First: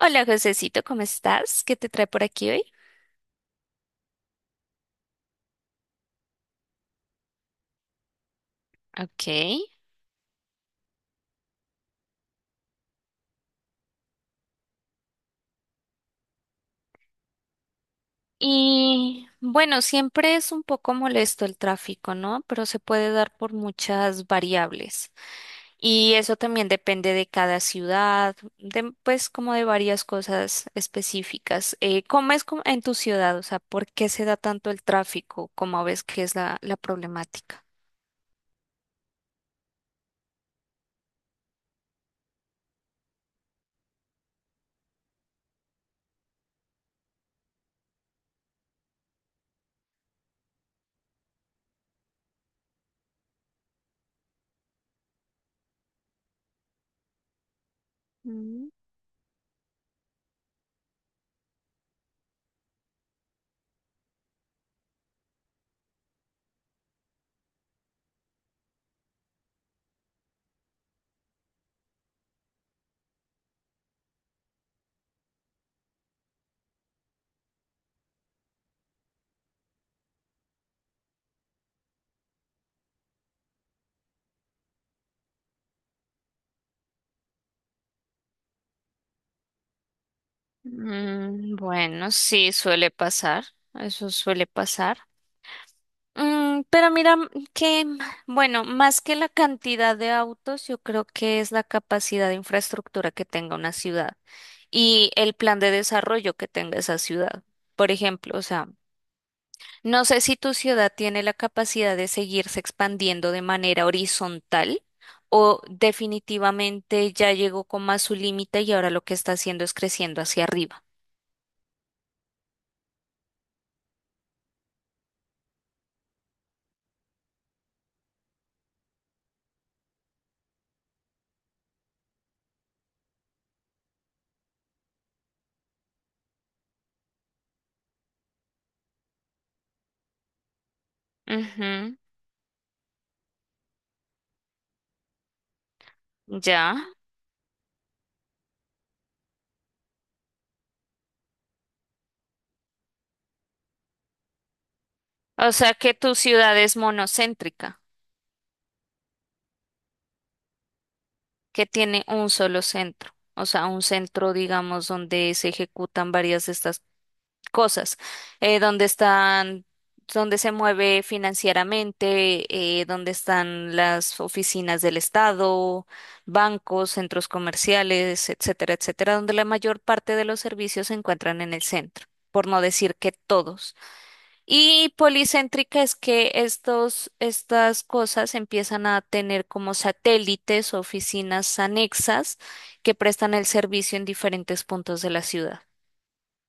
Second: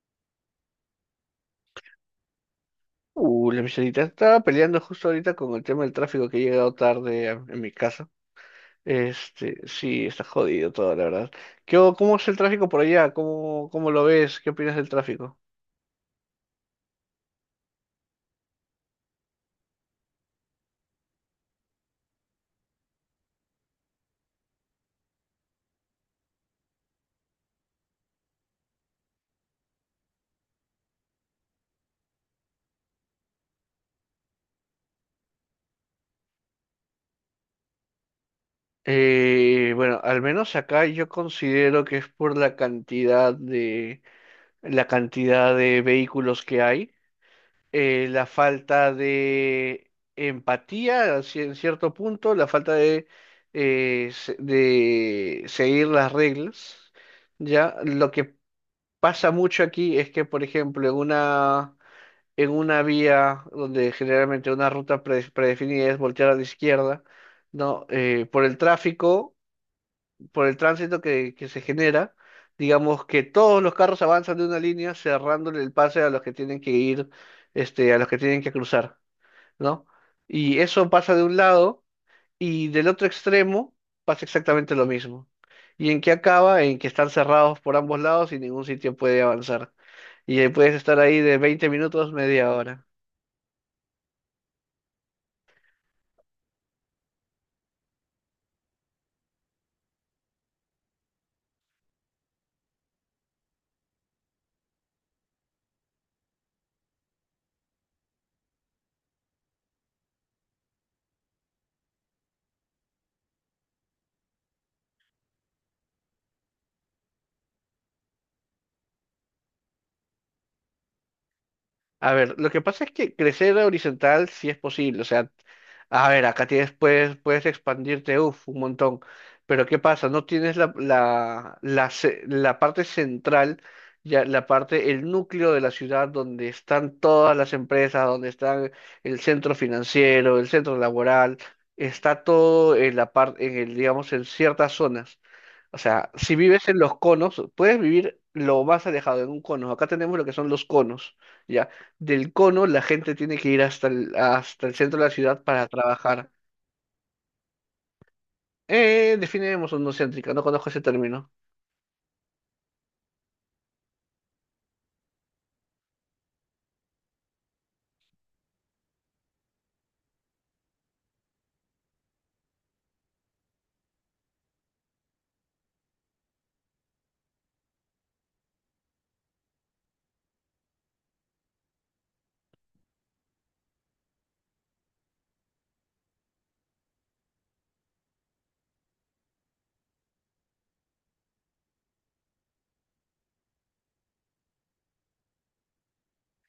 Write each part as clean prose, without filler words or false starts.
Hola, Josecito, ¿cómo estás? ¿Qué te trae por aquí hoy? La Michelita estaba peleando justo ahorita con el tema del tráfico que he llegado tarde en mi casa. Ok. Sí, está jodido todo, la verdad. Cómo es el tráfico por allá? ¿Cómo lo ves? ¿Qué opinas del tráfico? Y bueno, siempre es un poco molesto el tráfico, ¿no? Pero se puede dar por muchas variables. Y eso también depende de cada ciudad, de, pues como de varias cosas específicas. ¿Cómo es como en tu ciudad? O sea, ¿por qué se da tanto el tráfico? ¿Cómo ves que es la problemática? Bueno, al menos acá yo considero que es por la cantidad de vehículos que hay. La falta de empatía en cierto punto, la falta de seguir las reglas, ¿ya? Lo que Mm, pasa mucho aquí es que, por ejemplo, en una vía donde generalmente una ruta predefinida es voltear a la izquierda, ¿no? Por el tráfico, por el tránsito que se genera, digamos que todos los carros avanzan de una línea cerrándole el pase a los que tienen que ir, a los que tienen que cruzar. ¿No? Y eso pasa de un lado y del otro extremo pasa exactamente lo mismo. ¿Y en qué acaba? En que están cerrados por ambos lados y ningún sitio puede avanzar. Y ahí puedes estar ahí de mm, 20 bueno, minutos, media sí, hora. suele pasar. Eso suele pasar. Pero mira que, bueno, más que la cantidad de autos, yo creo que es la capacidad de infraestructura que tenga una ciudad y el plan de desarrollo que tenga esa ciudad. Por ejemplo, o sea, no sé si tu ciudad tiene la capacidad de seguirse expandiendo de manera horizontal o definitivamente ya llegó como a su límite y ahora lo que está haciendo es creciendo hacia arriba. A ver, lo que pasa es que crecer horizontal sí es posible, o sea, a ver, acá tienes, puedes expandirte, uff, un montón, pero ¿qué pasa? No tienes la parte central, ya la parte, el núcleo de la ciudad donde están todas las empresas, donde está el centro financiero, el centro laboral, está todo en la parte, en el, digamos, en ciertas zonas. O sea, si Ujú, vives ya. en los conos, puedes vivir lo más alejado en un cono. Acá tenemos lo que son los conos, ¿ya? Del cono la gente tiene que ir hasta el centro de la ciudad O para sea que tu trabajar. ciudad es monocéntrica, Definiremos no céntrica, no conozco ese término. que tiene un solo centro, o sea, un centro, digamos, donde se ejecutan varias de estas cosas, donde están, donde se mueve financieramente, donde están las oficinas del Estado, bancos, centros comerciales, etcétera, etcétera, donde la mayor parte de los servicios se encuentran en el centro, por no decir que todos. Y policéntrica es que estos, estas cosas empiezan a tener como satélites o oficinas anexas que prestan el servicio en diferentes puntos de la ciudad.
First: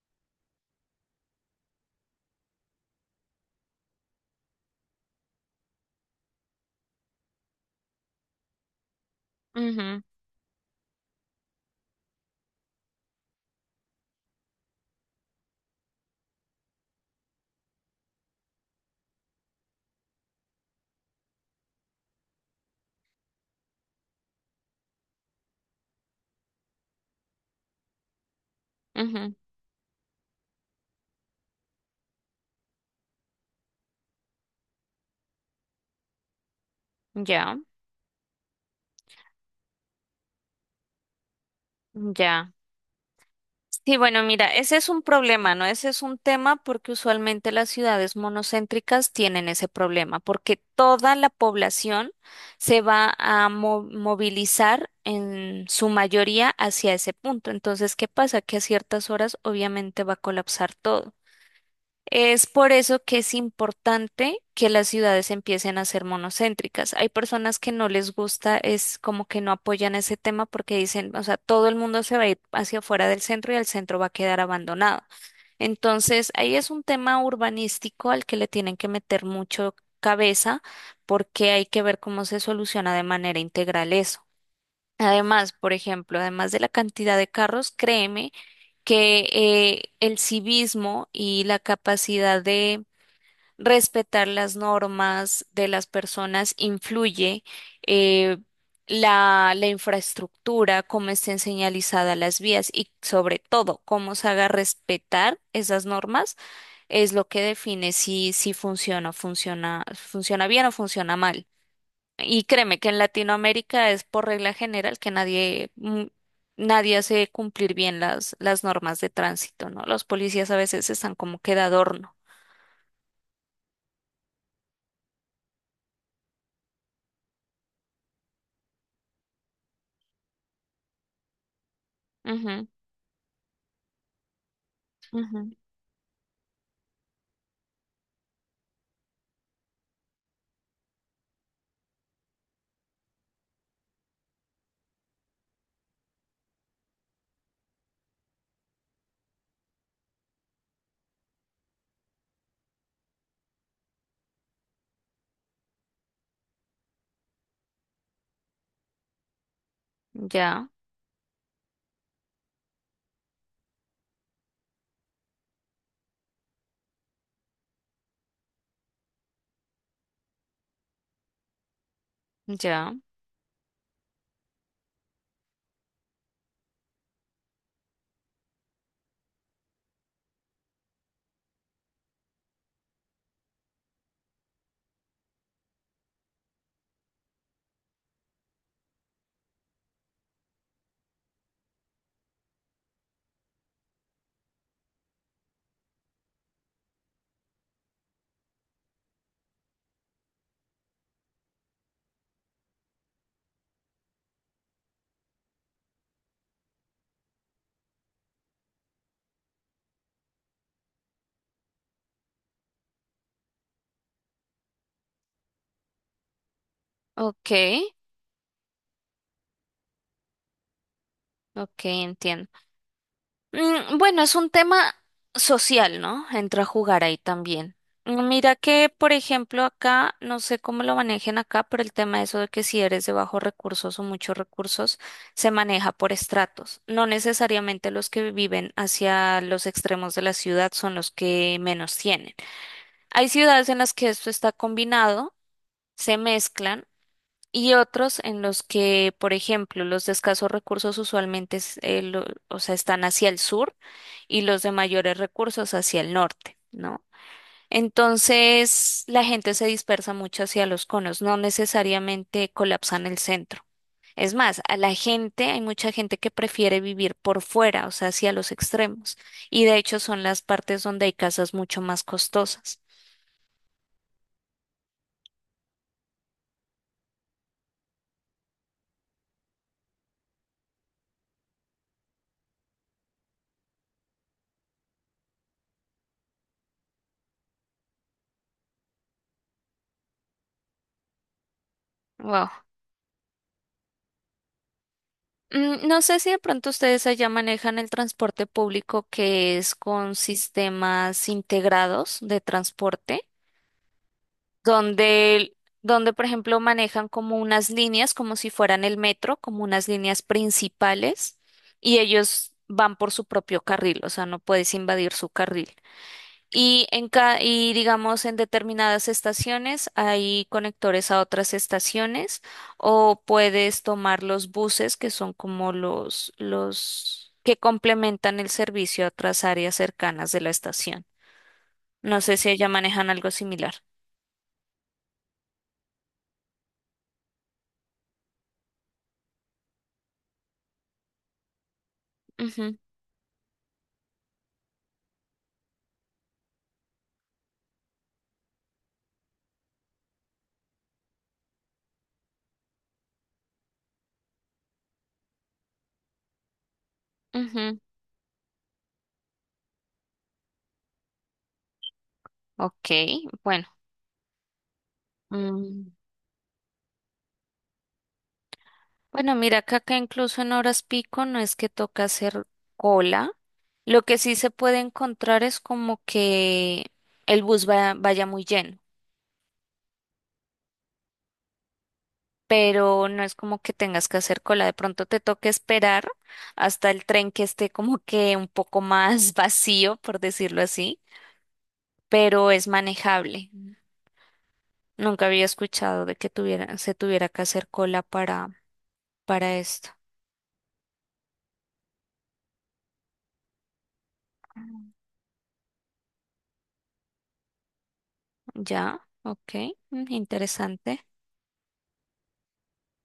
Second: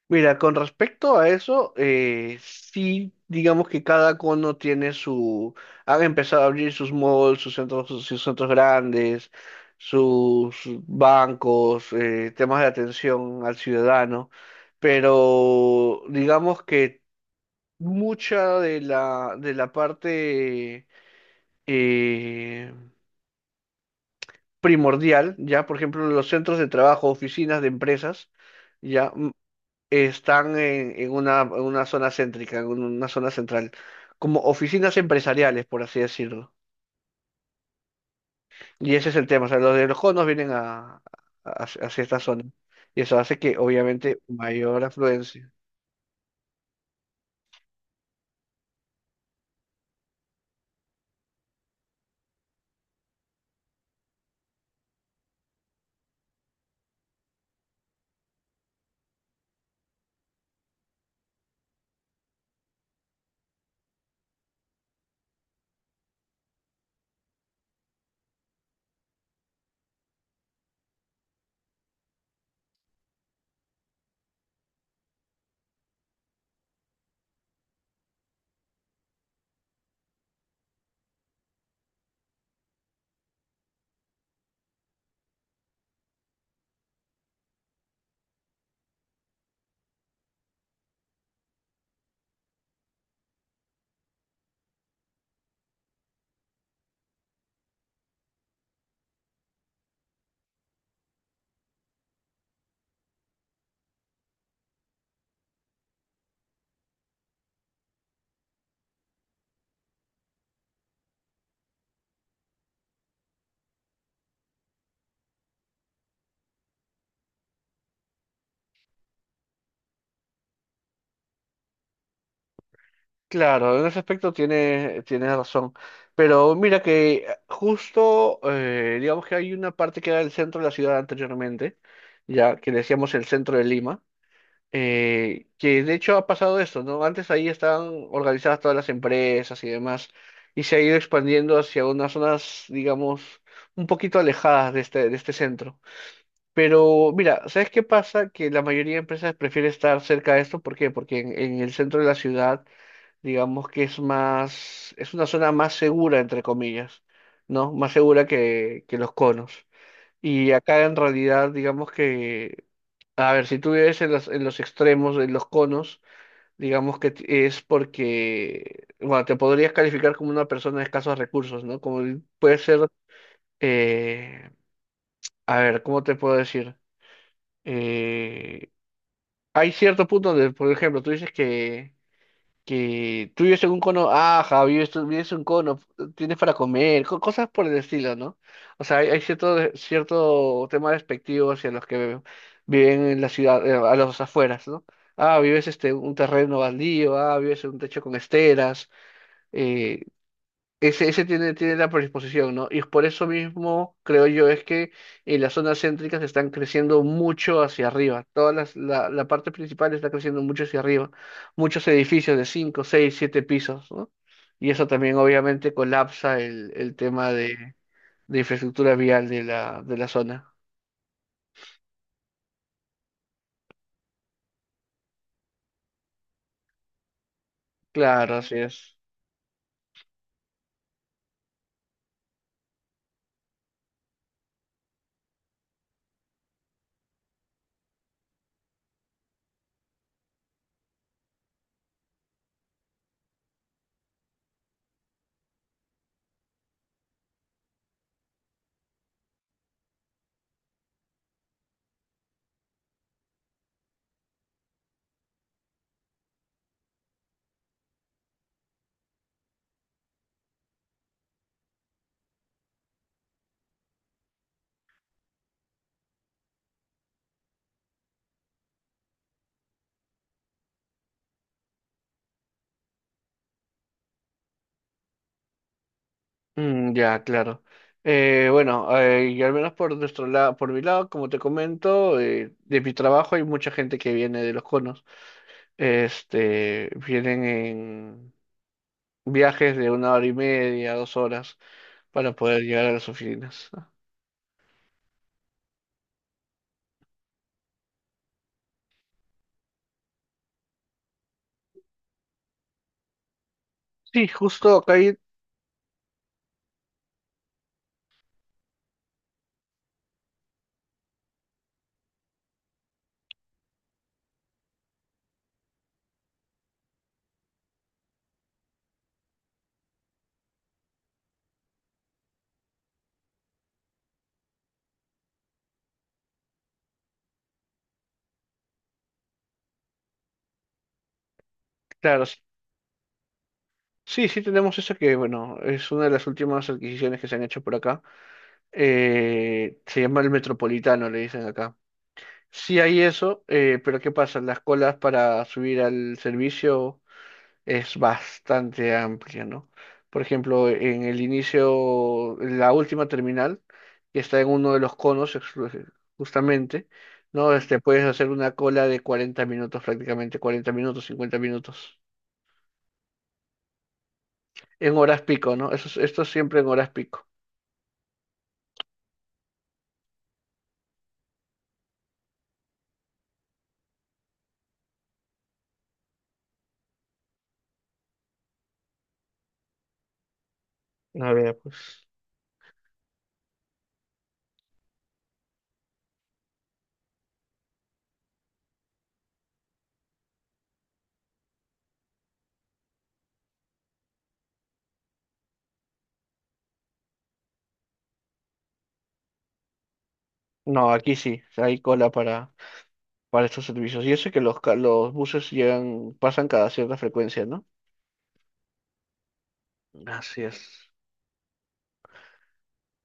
Mira, con respecto a eso, sí, digamos que cada cono han empezado a abrir sus malls, sus centros grandes, Ujú, sus bancos, temas de atención al ciudadano, pero digamos que mucha de la parte eh, primordial, ya, por ejemplo, los centros de trabajo, oficinas de empresas, ya. ujú, Están en una zona céntrica, en una zona central, como oficinas empresariales, por así decirlo. ya, Y ese es el tema, o sea, los de los conos vienen hacia esta zona. ya. Y eso hace que, Sí, obviamente, bueno, mira, ese mayor es un afluencia. problema, ¿no? Ese es un tema porque usualmente las ciudades monocéntricas tienen ese problema, porque toda la población se va a movilizar en su mayoría hacia ese punto. Entonces, ¿qué pasa? Que a ciertas horas obviamente va a colapsar todo. Es por eso que es importante que las ciudades empiecen a ser monocéntricas. Hay personas que no les gusta, es como que no apoyan ese tema porque dicen, o sea, todo el mundo se va a ir hacia afuera del centro y el centro va a quedar abandonado. Entonces, ahí es un tema urbanístico al que le tienen que meter mucho cabeza porque hay que ver cómo se soluciona de manera integral eso. Además, por ejemplo, además de la cantidad de carros, créeme que el civismo y la capacidad de respetar las normas de las personas influye, eh, la infraestructura, cómo estén señalizadas las vías y sobre todo cómo se haga respetar esas normas es lo que define si, si funciona bien o funciona mal. Y créeme que en Latinoamérica es por regla general que nadie hace cumplir bien las normas de tránsito, ¿no? Los policías a veces están como que de adorno. Claro, en ese aspecto tiene razón. Pero mira que justo, digamos que hay una parte que era el centro de la ciudad anteriormente, ya Ujú, que le decíamos el centro de Lima, ujú. Que de hecho ha pasado esto, ¿no? Antes ahí estaban organizadas todas las empresas y demás, y se ha ido expandiendo hacia unas zonas, digamos, un poquito alejadas de este centro. Pero mira, ¿sabes qué pasa? Que la mayoría de empresas prefiere estar cerca de esto, ¿por qué? Porque en el centro de la ciudad, digamos que es una zona más segura, entre comillas, ¿no? Más segura que los conos. Y Ya, acá en realidad, digamos que a ver, si tú vives en los extremos, en los conos, digamos que es porque, bueno, te podrías calificar como una persona de escasos recursos, ¿no? Puede ser, ya. eh, a ver, ¿cómo te puedo decir? Eh, Hay cierto punto donde, por ejemplo, tú dices que tú vives en un cono, ajá, vives en un cono, tienes para comer, cosas por el estilo, ¿no? O sea, hay cierto tema despectivo hacia los que viven en la ciudad, a los afueras, ¿no? Ah, vives un terreno baldío, ah, vives en un techo con esteras, eh, ese tiene la predisposición, ¿no? Y por eso mismo creo yo es que en las zonas céntricas están creciendo mucho hacia arriba. Todas la parte principal está creciendo mucho hacia arriba. Muchos edificios de 5, 6, 7 pisos, ¿no? Y eso también obviamente colapsa el tema Ok, de infraestructura vial de la zona. ok, entiendo. Bueno, es un tema social, ¿no? Entra a jugar ahí también. Claro, así Mira que, es. por ejemplo, acá, no sé cómo lo manejen acá, pero el tema de eso de que si eres de bajos recursos o muchos recursos, se maneja por estratos. No necesariamente los que viven hacia los extremos de la ciudad son los que menos tienen. Hay ciudades en las que esto está combinado, se mezclan. Y otros en los que, por ejemplo, los de escasos recursos usualmente o sea, están hacia el sur y los de mayores recursos hacia el norte, ¿no? Entonces, la gente se dispersa mucho hacia los conos, no necesariamente colapsan el centro. Es más, a la gente, hay mucha gente que prefiere vivir por fuera, o sea, hacia los extremos. Y de hecho son las partes donde hay casas mucho más costosas. Mm, ya, claro. Bueno, y al menos por nuestro lado, por mi lado, como te comento, de mi trabajo hay mucha gente que viene de los conos. Vienen en viajes de 1 hora y media, 2 horas, para Wow. poder llegar a las oficinas. No sé si de pronto ustedes allá manejan el transporte público que es con sistemas integrados de transporte, Sí, justo acá donde, donde por ejemplo manejan como unas líneas, como si fueran el metro, como unas líneas principales, y ellos van por su propio carril, o sea, no puedes invadir su carril. Y digamos, en determinadas estaciones hay conectores a otras estaciones o puedes tomar los buses que son como los que complementan el servicio a otras áreas cercanas de la estación. No claro, sé si allá manejan algo similar. sí, sí tenemos eso que, bueno, es una de las últimas adquisiciones que se han hecho por acá. Se llama el Metropolitano, le dicen acá. Ujú, Sí hay eso, pero ¿qué pasa? Las colas para subir al servicio es bastante amplia, ¿no? Por ejemplo, en el inicio, la última terminal, que está en uno de los conos, justamente, ¿no? Ujú. Puedes hacer una cola de 40 minutos prácticamente, 40 minutos, 50 minutos, Ok, bueno. en horas pico, ¿no? Mm, Esto es siempre en horas pico. Bueno, mira acá que incluso en horas pico no es que toca hacer cola. Lo que sí se puede encontrar es como que el bus vaya muy lleno. A ver, pues. Pero no es como que tengas que hacer cola. De pronto te toque esperar hasta el tren que esté como que un poco más vacío, por decirlo así, pero es manejable. Nunca había escuchado de que tuviera, se tuviera que hacer cola para esto. No, aquí sí, hay cola para estos servicios. Y eso que los buses llegan, pasan cada cierta frecuencia, ¿no? Ya, ok, mm, Así es. interesante.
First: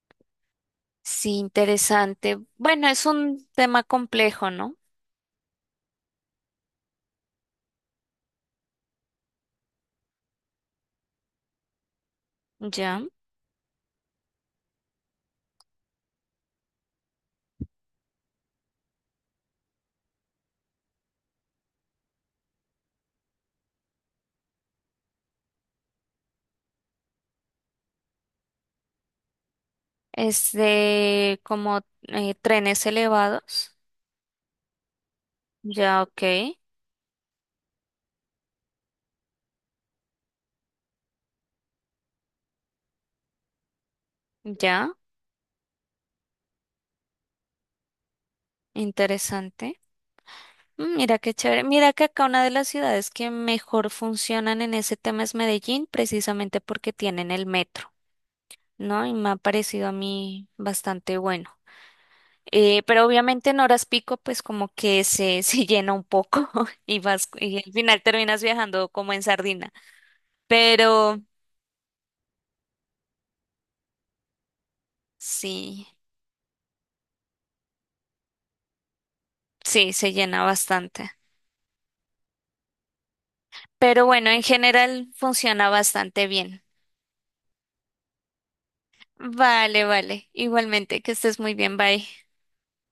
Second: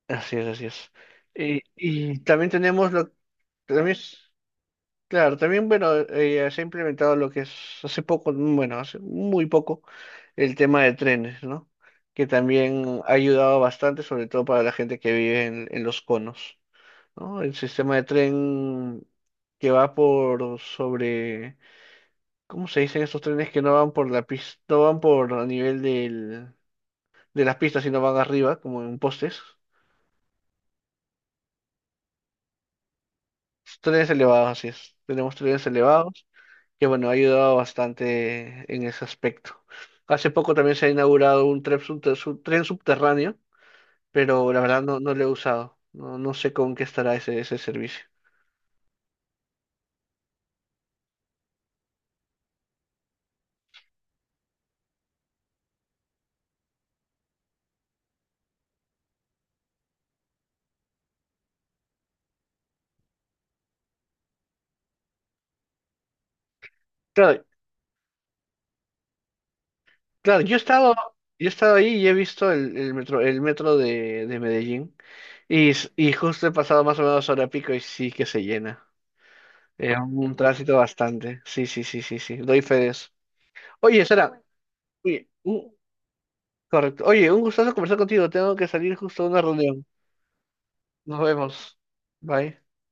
Así es, así es. Sí, Y interesante. también Bueno, tenemos es lo, un tema también es- complejo, ¿no? claro, también, bueno, se ha implementado lo que es hace poco, bueno, hace muy poco, el tema de trenes, ¿no? Que también Ya. ha ayudado bastante, sobre todo para la gente que vive en los conos, ¿no? El sistema de tren que va por sobre, ¿cómo se dicen esos trenes que no van por la pista, no van por a nivel de las pistas, sino van arriba, como en postes? Es de como trenes elevados. Tres elevados, así es. Tenemos tres Ya, ok, elevados, que bueno, ha ayudado bastante en ese aspecto. Hace poco también se ha inaugurado un tren subterráneo, pero la verdad ya. no, no lo he usado. No, no sé con qué estará ese servicio. Interesante. Mira qué chévere. Mira que acá una de las ciudades que mejor funcionan en ese tema es Medellín, precisamente porque tienen el metro, ¿no? Y me ha parecido a mí bastante bueno. Pero obviamente en horas pico, pues como que se, se llena un poco y vas, Claro, y al final terminas viajando como en sardina. claro, yo he estado, Pero yo he estado ahí y he visto el metro, el metro de Medellín. Y, sí, s- y justo he pasado más o menos hora pico y sí que se llena. sí, Es se un llena tránsito bastante. bastante. Sí, sí, sí, sí, sí. Doy fe de eso. Oye, Pero bueno, Sara, en general oye, funciona un, bastante bien. correcto. Oye, un gustazo conversar contigo. Tengo que salir justo a una reunión. Vale, vale. Igualmente, que Nos estés muy bien. vemos. Bye. Bye.